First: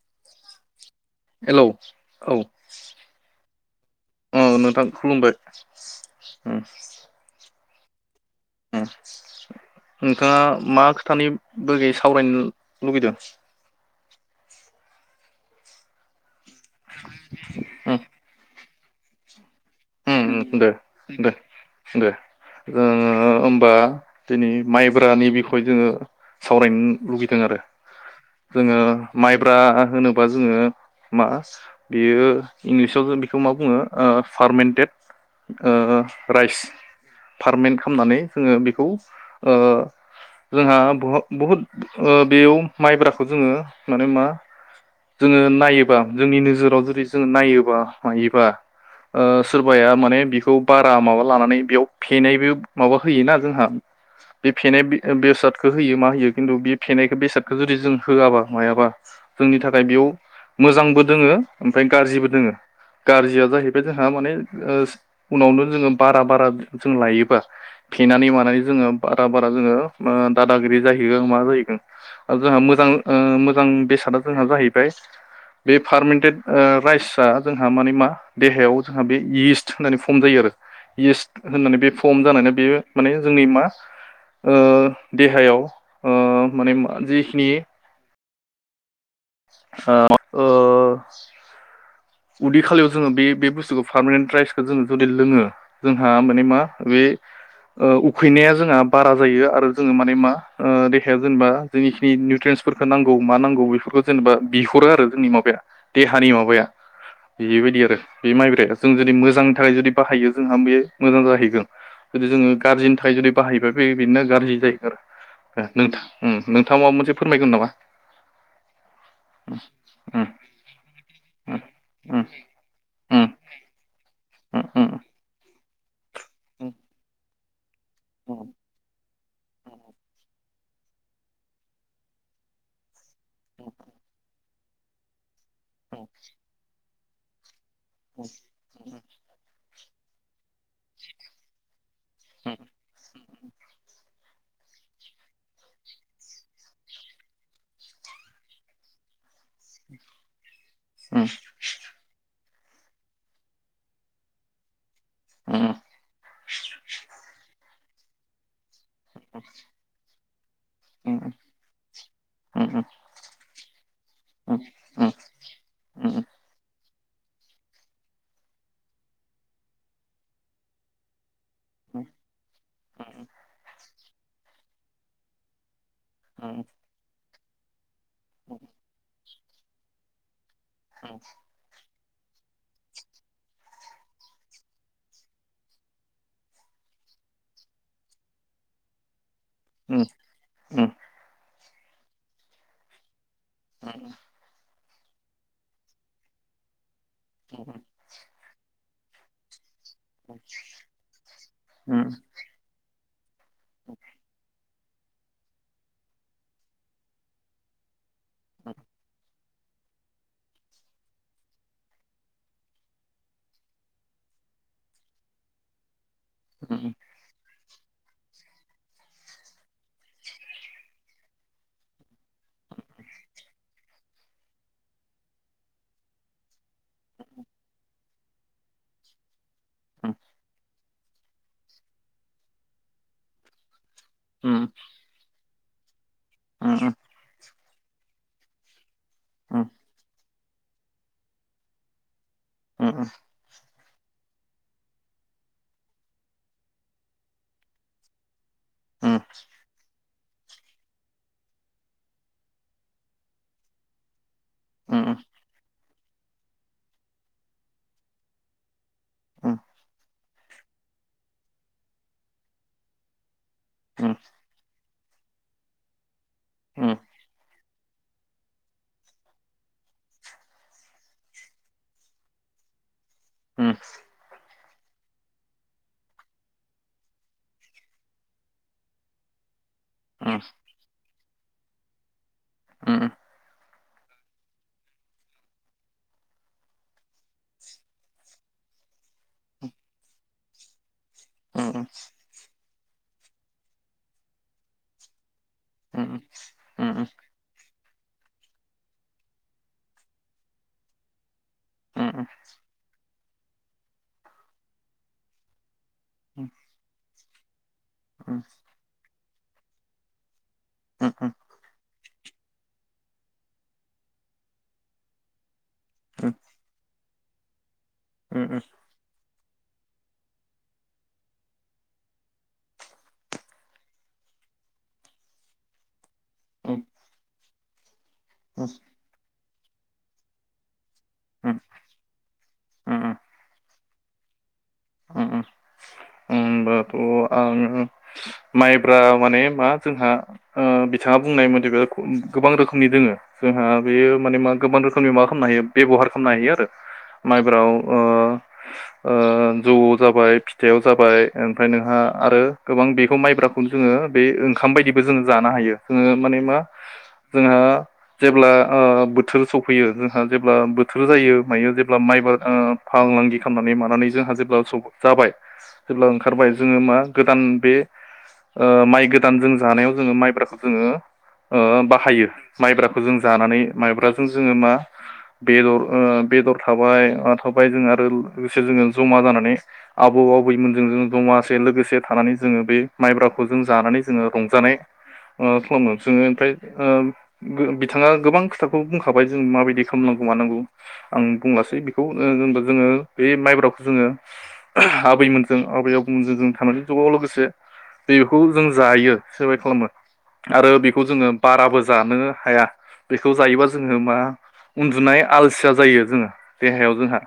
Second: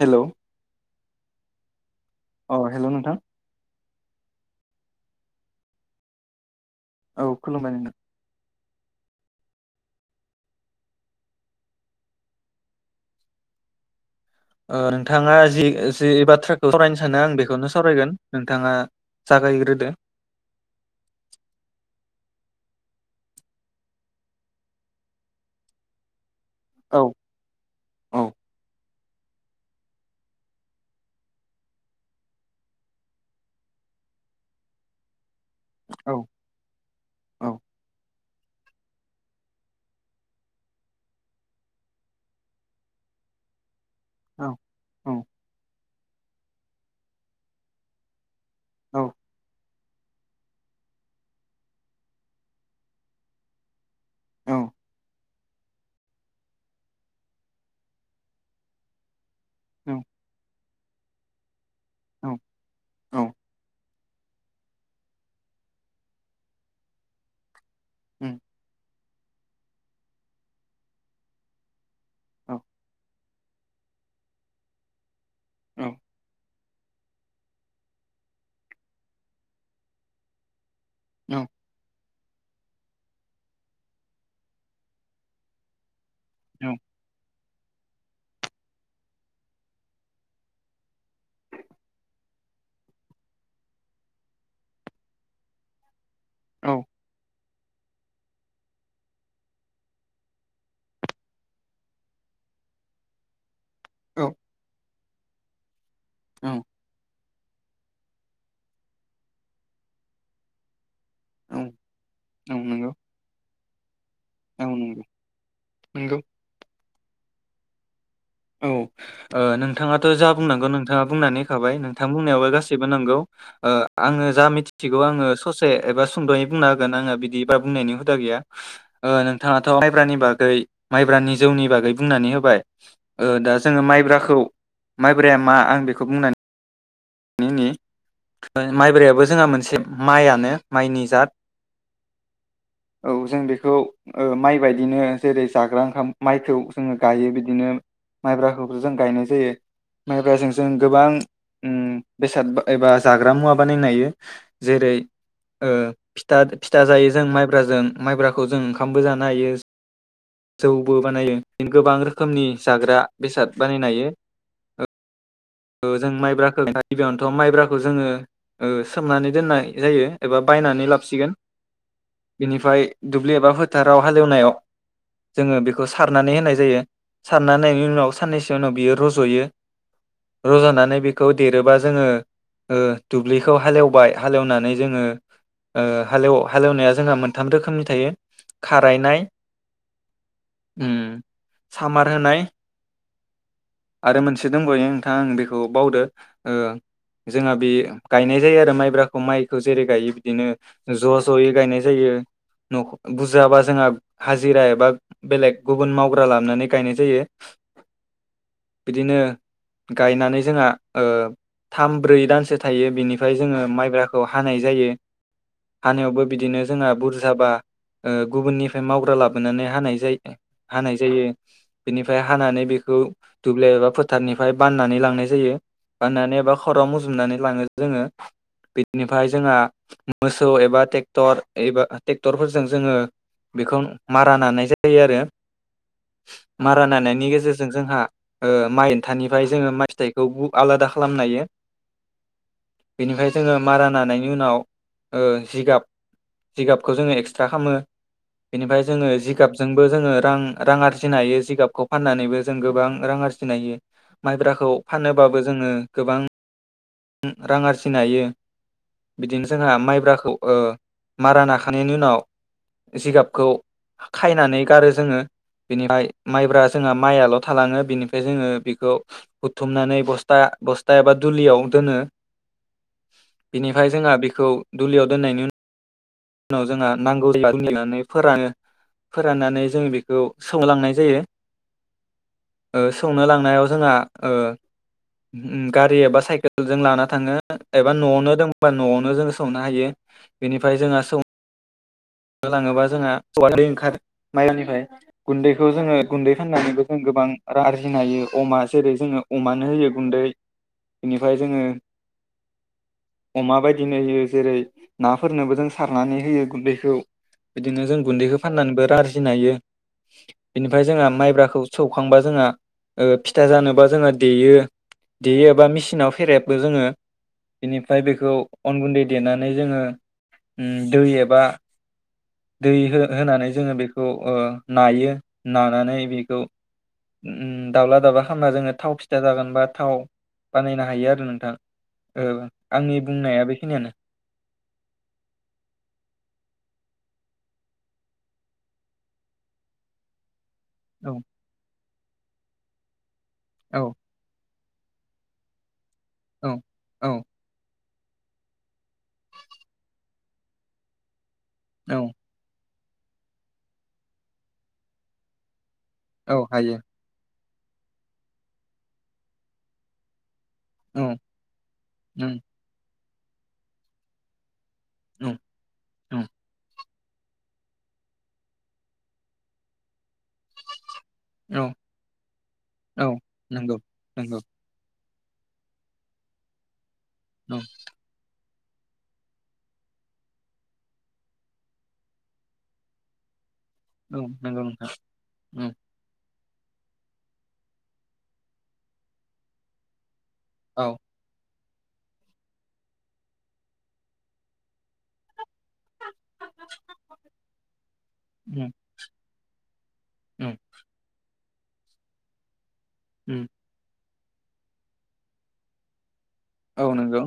हेल' hello अ हेल' नोंथां अ नोंथां खुलुमबाय। उम औ खुलुमबाय नोंथां। उम नोंथाङा मा खोथानि बागै सावरायनो लुबैदों? ओ नोंथाङा जि जि एबा ट्राक सावरायनो सानो आं बेखौनो सावरायगोन नोंथाङा जागायग्रो हो उम उम दे दे दे जोङो होमबा दिनै माइब्रानि बिखय जोङो सावरायनो औ लुगैदों आरो औ जोङो माइब्रा होनोबा जोङो मा बेयो इंलिसाव जों बेखौ मा बुङो ओ फारमेन देद औ ओ राइस औ फारमेन् खालामनानै जोङो बेखौ ओ जोंहा बहुद बेयाव माइब्राखौ जोङो मानो होनबा औ औ जोङो नायो जोंनि नोजोराव जुदि जोङो नायोबा मायोबा औ आ सोरबाया माने बेखौ बारा माबा लानानै बेयाव फेनायबो माबा होयोना जोंहा, बे औ फेनाय बेसादखौ होयो मा होयो खिन्थु बे फेनायखौ बेसादखौ जुदि जों होआबा मायाबा, जोंनि थाखाय बेयाव मोजांबो दोङो ओमफ्राय औ गाज्रिबो दोङो, औ गाज्रिया जाहैबाय- जोंहा माने ओ उनावनो जोङो बारा बारा जों लायोबा फेनानै उम मानानै जोङो बारा बारा जोङो ओ दादागिरि जाहैगोन मा जाहैगोन। आ औ जोंहा मोजां ओ मोजां बेसादा जोंहा जाहैबाय बे औ फारमिन्टेड ओ राइसआ जोंहा माने मा देहायाव जोंहा बे इस्ट होननानै फर्म जायो आरो। औ इस्ट होननानै बे पर्म जानायानो बेयो माने जोंनि मा ओ देहायाव ओ माने जेखिनि आ ओ उदै खालियाव जोङो बे बे बुस्थुखौ पार्मानेन्ट राइसखौ जोङो जुदि लोङो जों हा माने मा औ बे ओ उखैनाया जोंहा बारा जायो आरो जोङो माने मा ओ देहाया जेनेबा जोंनिखिनि निउट्रेन्सफोरफोरखौ नांगौ मा नांगौ बे फोरखौ औ जेनेबा बिहरो आरो। जोंनि माबाया। देहानि माबाया। बेबायदि आरो बे माइब्राया जों जुदि मोजांनि थाखाय जुदि बाहायो जोंहा बे मोजां औ जाहैगोन, जुदि औ जोङो नंगौ गाज्रिनि थाखाय जुदि बाहायोबा बे बेनो गाज्रि औ जाहैगोन नंगौ आरो नंगौ नोंथां, नोंथाङा माबा मोन से फोरमायगोन नामा? औ ओ नोंथाङाथ' जा बुंनांगौ नोंथाङा बुंनानै उम थाबाय नोंथां बुंनायाव गासिबो नंगौ उम ओ आं जा उम उम मिथिगौ आङो स से एबा सुंद'यै बुंनो हागोन आङो बिदि बा बुंनायनि हुदा गैया ओ नोंथाङाथ' माइब्रानि बागै माइब्रानि जौनि बागै बुंनानै होबाय। ओ दा जोङो माइब्राखौ माइब्राया मा आं बेखौ बुंनानै होनि माइब्रायाबो जोंहा मोनसे माइआनो माइनि जात। औ जों बेखौ ओ माइ बेबायदिनो जेरै जाग्रा ओंखाम माइखौ जोङो गायो बिदिनो माइब्राखौबो जों गायनाय जायो माइब्रा जों जों गोबां ओम बेसाद एबा जाग्रा मुवा बानायनो हायो जेरै ओ फिथा फिथा जायो जों माइ ब्राजों माइब्राखौ जों खामबो जानो हायो। जौबो बानायो गोबां रोखोमनि जाग्रा बेसाद बानायनो हायो। ओम ओम। ओ जों माइब्राखौ [unintelligible] गिबियावनोथ' माइब्राखौ जोङो ओ सोमनानै दोननाय जायो एबा बायनानै लाबोसिगोन। बिनिफ्राय दुब्लि एबा फोथार राव हालेवनायाव जोङो बे खौ सारनानै होनाय जायो। सारना होनायनि उनाव साननैसो उनाव बियो रज'यो। रज'नानै बेखौ देरोबा जोङो ओ दुब्लिखौ हालेवबाय हालेवनानै जोङो ओ हालेव हालेवनाया जोंहा मोनथाम रोखोमनि थायो खारायनाय उम उम। सामार होनाय। आरो मोनसे दंबायो। आं बेखौ बावदो ओ जोंहा बे गायनाय जायो आरो माइब्रा ख माइखौ जेरै गायो बिदिनो ज' ज'यै गायनाय जायो न' बुस जाबा जोंहा हाजिरा बा बेलेग गुबुन मावग्रा लानानै गायनाय जायो। बिदिनो गायनानै जोंहा ओ थाम ब्रै दानसो थायो बिनिफ्राय जोङो माइब्राखौ हानाय जायो। हानायावबो बिदिनो जोंहा बुरजाबा ओ गुबुननिफ्राय मावग्रा लाबोनानै हानाय जायो हानाय जायो बेनिफ्राय हानानै बेखौ दुब्लि एबा फोथारनिफ्राय बाननानै लांनाय जायो। बाननानै एबा खराव मुजुमनानै लाङो जोङो बिदिनिफ्राय जोंहा मोसौ एबा टेक्ट क्टर एबा ट्रेक्टरफोरजों जोङो बेखौ मारा नानाय जायो आरो। मारा नानायनि गेजेरजों जों जोंहा ओ माइन खथानिफ्राय जोङो म फिथाइखौ बु आलादा खालामनायो। बेनिफ्राय जोङो मारान नानायनि उनाव ओ जिगाब जिगाबखौ जोङो एक्सट्रा खालामो। बिनिफ्राय जोङो जिगाबजोंबो जोङो रां रां आरजिनो हायो जिगाबखौ फाननानैबो जों गोबां रां आरजिनो हायो। माइब्राखौ फानोबाबो जोङो गोबां रां आरजिनाय हायो। बिदिनो जोंहा माइब्राखौ ओ मारा नाखांनायनायनि उनाव जिगाबखौ खायनानै गारो जोङो बेनिफ्राय माइब्रा जोंहा माइआल' थालाङो। बिनिफ्राय जोङो बेखौ बुथुमनानै बस्था बस्था एबा दुलियाव दनो उम बिनिफ्राय जोंहा बेखौ दुलियाव दोननायनि उन उनाव जोंहा नांगौ जनानै फोरानो फोराननानै जों बेखौ उम सोमलांनाय जायो। ओ उम सौनो लांनायाव जों ओ गारि एबा सकेल जों लाना थाङो एबा न'आवनो दबा न'आवनो ज संनो हायो बेनिफ्राय जोङे [unintelligible] लाङोबा जोंहा औवा दै ओंखार माइरनिफ्राय गुन्दैखौ जोङो गुन्दै फाननानैबो जों गोबां रां आरजि फिनो हायो अमा जेरै जोङो अमानो होयो गुन्दैनि ओमफ्राय जोङो अमा बायदिनो होयो जेरै नाफोरनोबो जों सारनानै होयो गुन्दैखौ बिदिनो जों गुन्दैखौ फाननानैबो रां आरजिनो नायो बेनिफ्राय जोंहा माइब्राखौ सौखांबा जों जोंहा ओ फिथा जानोबा देयो देयो एबा मिसिनाव मसिनाव फेरेबो जोङो बिनिफ्राय बेखौ आङो अन गुन्दै देनानै नाय जोंङो दै एबा दै होनानै जोङो बेखौ ओ नायो नानानै बे औ दाावला दाबा खालामना जोङो थाव फिा जागोन बा थावाव बानायना हायो आरो नोंथां ओ आंनि बुंनाया बेखिनियानो उम होनबाथ' आङो माइब्रा माने मा जोंहा ओ औ बिथाङा बुंनाय मथैबा गोबां रोखोमनि दोङो जोंहा औ बेयो माने मा गोबां रोखोमनि माबा खालामनो हायो बेब'हार खालामनो औ हायो आरो औ माइब्रायाव ओ जौआव जाबाय फिथाइयाव जाबाय ओमफ्राय नोंहा औ आरो गोबां बेखौ माइब्राखौनो जोङो बे ओंखाम बायदिबो जोङो जानो हायो। जों औ माने मा हायो जोंहा जेब्ला ओ बोथोर सफैयो जोंहा जेब्ला औ बोथोर जायो मायो जेब्ला उम माइबा फालांगि खालामनानै मानानै जोंहा जो [unintelligible] जाबाय उम जेब्ला उम ओंखारबाय जोङो मा गोदान बे ओ माइ गोदान जों जानायाव जोङो माइ ब्राखौ जोङो ओ औ बाहायो माइब्राखौ औ जों जानानै नंगौ माइब्राजों नंगौ जोङो मा बेदर ओ बेदर थाबाय ओ औ थाबाय जों आरो लोगोसे जोङो जमा जानानै आबौ आबैमोनजों जों जमासे लोगोसे थानानै जो बे माइब्रा खौ जों जानानै औ जोङो नंगौ रंजानाय नोंथां उम खालामो जोङो ओमफ्राय ओ बिथाङा गोबां खोथाखौ बुंखाबाय जों माबायदि खालामलांगौ। मानांगौ औ आं बुंलास दे बिखौ ओ जेनबा जोङो बे माइब्राखौ जोङो आबैमोन जों आबैयाव जोगोम जोगोम थानायनि जुगाव लोगोसे बे बेखौ जों उम जायो सोरबाय खालामो उम आरो बेखौ जोङो बाराबो जानो हाया। बेखौ उम जायोबा जोङो मा उन्दुनाय आलसिया जायो जोङो औ देहायाव जोंहा नंगौ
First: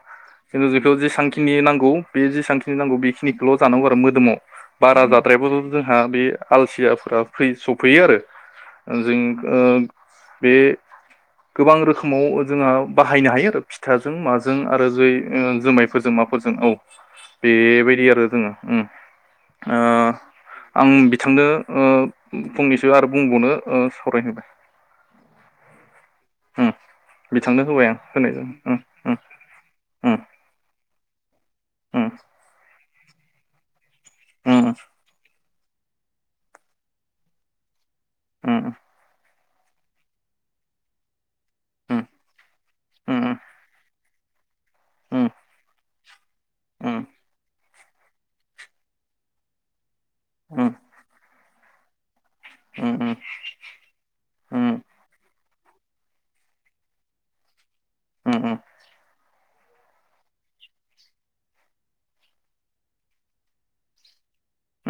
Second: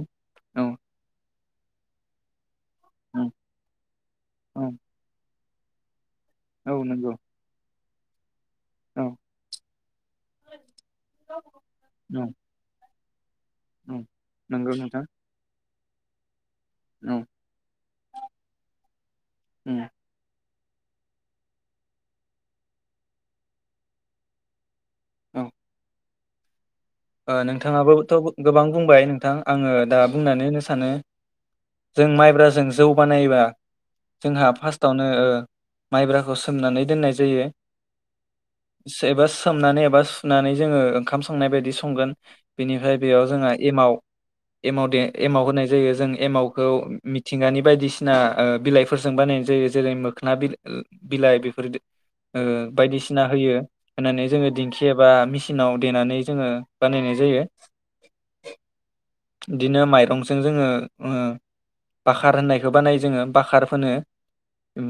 औ जोङो जिखौ जेसांखि खिनि नांगौ गौ बेयो जेसांखि खिनि नांगौ उम बेखिनिखौल' जानांगौ आरो मोदोमाव औ बारा जा ट्राइबेल जोंहा बे औ नंगौ आलसियाफोरा फ्रि स फुयो आरो औ जों ओ बे गोबां औ रोखोमाव जोंहा बाहायनो हायो। औ फिथाजों माजों नंगौ आरो नोंथां जै जुमाय फोरजों माफोरजों औ बेबायदि आरो जोङो उम उम ओ आं बिथांनो ओ फंनैसो आरो बुंबावनो सावराय होबाय औ ओ बिथांनो होबाय आं नोंथाङाबोथ' होनायजों गोबां उम बुंबाय नोंथां आङो दा उम बुंनानै होनो सानो जों उम माइब्रा जों जौ बानायबा जोंहा उम फार्स्टावनो ओ माइब्राखौ सोमनानै दोननाय जायो। उम से बास सोमनानै एबा सुनानै जोङो ओंखाम संनाय बा संगोन बिनिफ्राय बेयाव उम जोंहा एमाव एमाव दे उम एमाव होनाय जायो जों एमाव खौ उम मिथिंगानि बायदिसि बिसिना ओ बिलाइफोरजों बानायनाय जायो जेरै मो खोना बि उम उम बिलाइ बि फोर दो ओ उम उम बायदिसिना होयो होननानै जोङो उम दिंखि एबा मिस सिनाव देनानै जोङो बानायनाय जायो उम उम बिदिनो माइरंजों जोङो ओ बाखार होननायखौ बानायो जोङो बाखार फोनो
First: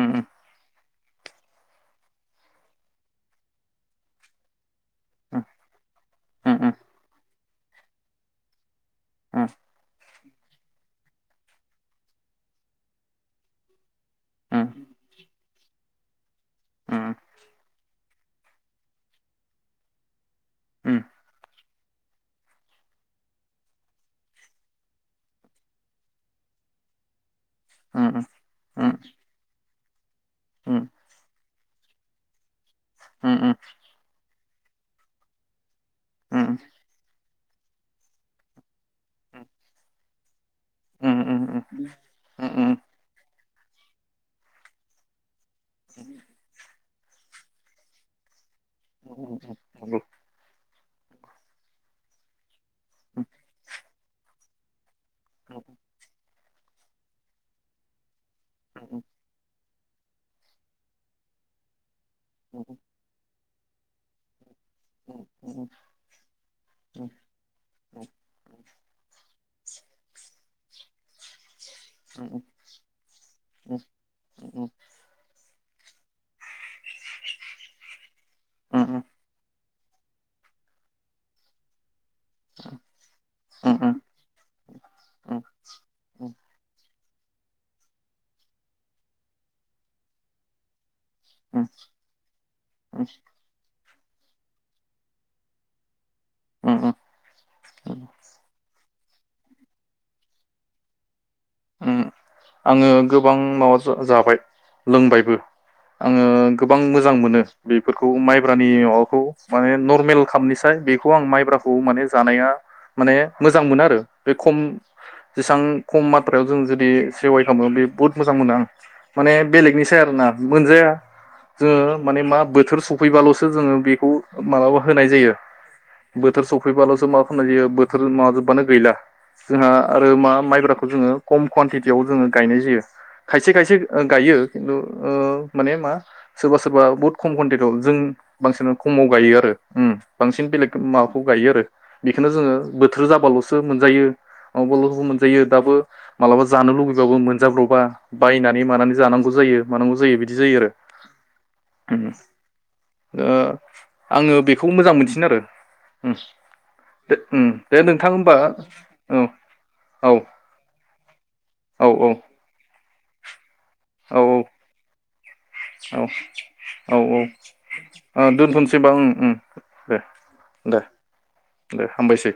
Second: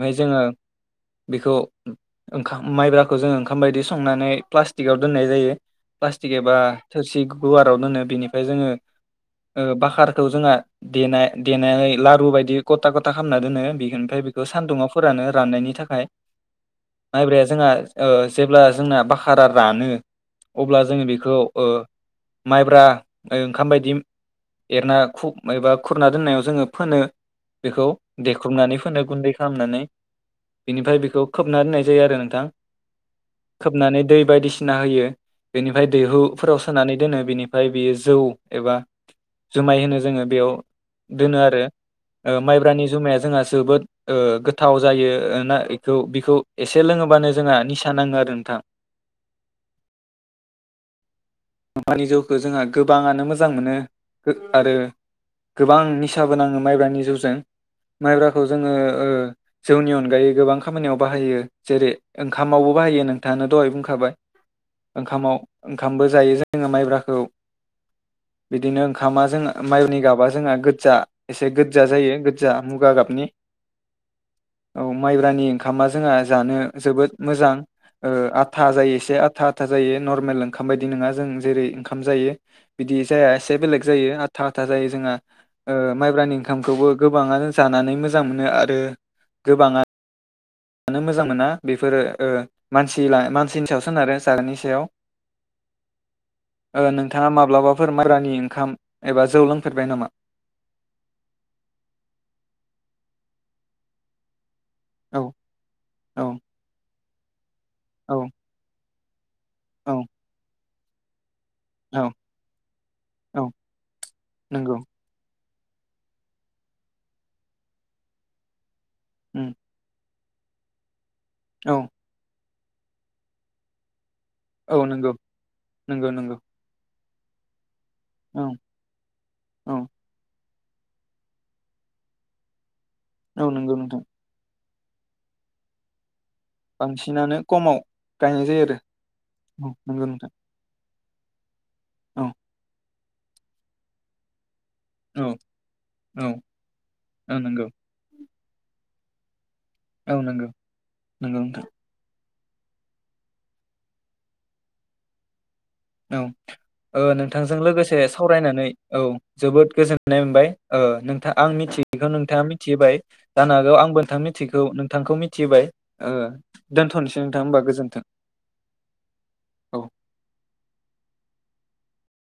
उम जोङो बेखौ ओंखाम माइब्राखौ जोङो ओंखाम बायदि संनानै प्लास टिकआव दोननाय उम जायो प्लास्टिक एबा उम थोरसि गुवाराव दोनो बेनिफाय जोङो ओ बाखार खौ जोंहा दे देनानै लारु बायदि गथा गथा खालामना दोनो बेखोनो ओमफाय बेखौ सान्दुंङा फोरानो राननायनि थाखाय मायब्राया जोंहा ओ जेब्ला जोंना भाकारा रानो अब्ला जोङो बेखौ ओ माइब्रा ओंखाम बायदि एरना खु एबा खुरना दोननायाव जोङो फोनो बेखौ देख्रुबनानै फोनो गुन्दै खालामनानै बिनिफ्राय बेखौ खोबना दोननाय जायो आरो नोंथां खोबनानै दै बायदिसिना ना होयो बेनि ओमफ्राय दैहुफोराव सोनानै दोनो बिनि ओमफ्राय बियो जौ एबा जुमाय होनो जोङो बेयाव दोनो उम आरो उम ओ उम माइब्रानि जुमाया जोंहा जोबोद ओ गोथाव जायो ओ ना बेखौ बिखौ एसे एसे लोङोबननो जोंहा निसा नाङो आरो नोंथां। [unintelligible] नंगौ मानि जौखौ जोंहा गोबाङानो मोजां मोनो। गो आरो गोबां निसा बो नाङो मायब्रानि जौजों, मायब्रा खौ जोङो ओ जौनि अनगायै गोबां खामानियाव बाहायो जेरै ओंखामावबो बाहायो नोंथाङानो दहाय बुंखाबाय। ओंखामाव ओंखामबो जायो जोङो माइब्राखौ बिदिनो ओंखामा जों माइनि गाबा जोंहा गोजजा एसे गो गोजा जायो गोजजा मुगा गाबनि औ माइब्रानि ओंखामा जोंहा जानो जोबोद मोजां ओ आथा जायो एसे आथा था जायो नर्मेल ओंखामा बायदि दि नङा जों जेरै ओंखाम जायो बिदि जाया एसे बेलेग जायो आथा आथा जायो ओ जोंहा माइब्रानि ओंखाम खौबो गोबाङानो जानानै मोजां मोनो आरो गोबाङा नो मोजां मोना बेफोरो ओ मानसि ला मानसिनि सायावसो सोनारो जानायनि सायाव। ओ नोंथाङा माब्लाबा फोर माइब्रानि ओंखाम एबा जौ लोंफेर बाय नामा? उम आङो गोबां माबा जा जाबाय। औ लोंबायबो औ आङो गोबां मोजां मोजां मोनो। बेफोरखौ औ माइब्रानि हव माने औ नर्मेल खामनि फाय बेखौ आं माइब्रा खौ औ माने जानाया माने औ मोजां मोनो आरो बे खम नंगौ जेसां खमा फ्रायायाव जों जुदि सेवाइ खालामो बे बहुत मोजां मोनो आं माने उम बेलेगनिसाय आरोना मोनजाया औ जोङो माने मा बो थोर सफैबाल'सो जोङो बेखौ मालाबा औ होनाय नंगौ जायो नंगौ नंगौ बोथोर सफैबाल'सो मा होनाय जायो बो थोर औ माबाजोबबानो गैला जोंहा औ आरो मा माइब्रा खौ जोङो खम कुवानटिटियाव जोङो गायनाय जायो। औ खायसे नंगौ खायसे नोंथां गायो खिन्थु ओ माने मा सोरबा सोरबा बुहुथ खम बांसिनानो कुवानटियाव खमाव जों गायनाय जायो बांसिन आरो खमाव गायो आरो औ नंगौ नोंथां बांसिन बेलेग माव बेखौ गायो आरो औ बेखौनो जोङो बो थोर जाबाल'सो मोनजायो। मावबाल'सो औ मोनजायो दाबो औ मालाबा जानो लुबैबाबो औ नंगौ मोनजाब्र'बा बायनानै मानानै जानांगौ जायो। मानांगौ जायो औ बिदि नंगौ जायो नंगौ नोंथां आरो ओ बेखौ मोजां मोनसिननो आरो उम औ ओ दे उम नोंथांजों दे लोगोसे नोंथां होमबा सावरायनानै औ जोबोद औ गोजोननाय मोनबाय ओ नोंथा आं औ औ मिथियैखौ नोंथाङा मिथिहोबाय जानो हागौ आंबो औ नोंथाङा मिथियैखौ नोंथांखौ मिथिहोबाय औ औ औ दोन्थ'नोसै नोंथां होनोमबा गोजोन्थों, औ दोनथ'नोसै होनबा उम उम औ दे दे दे हामबायसै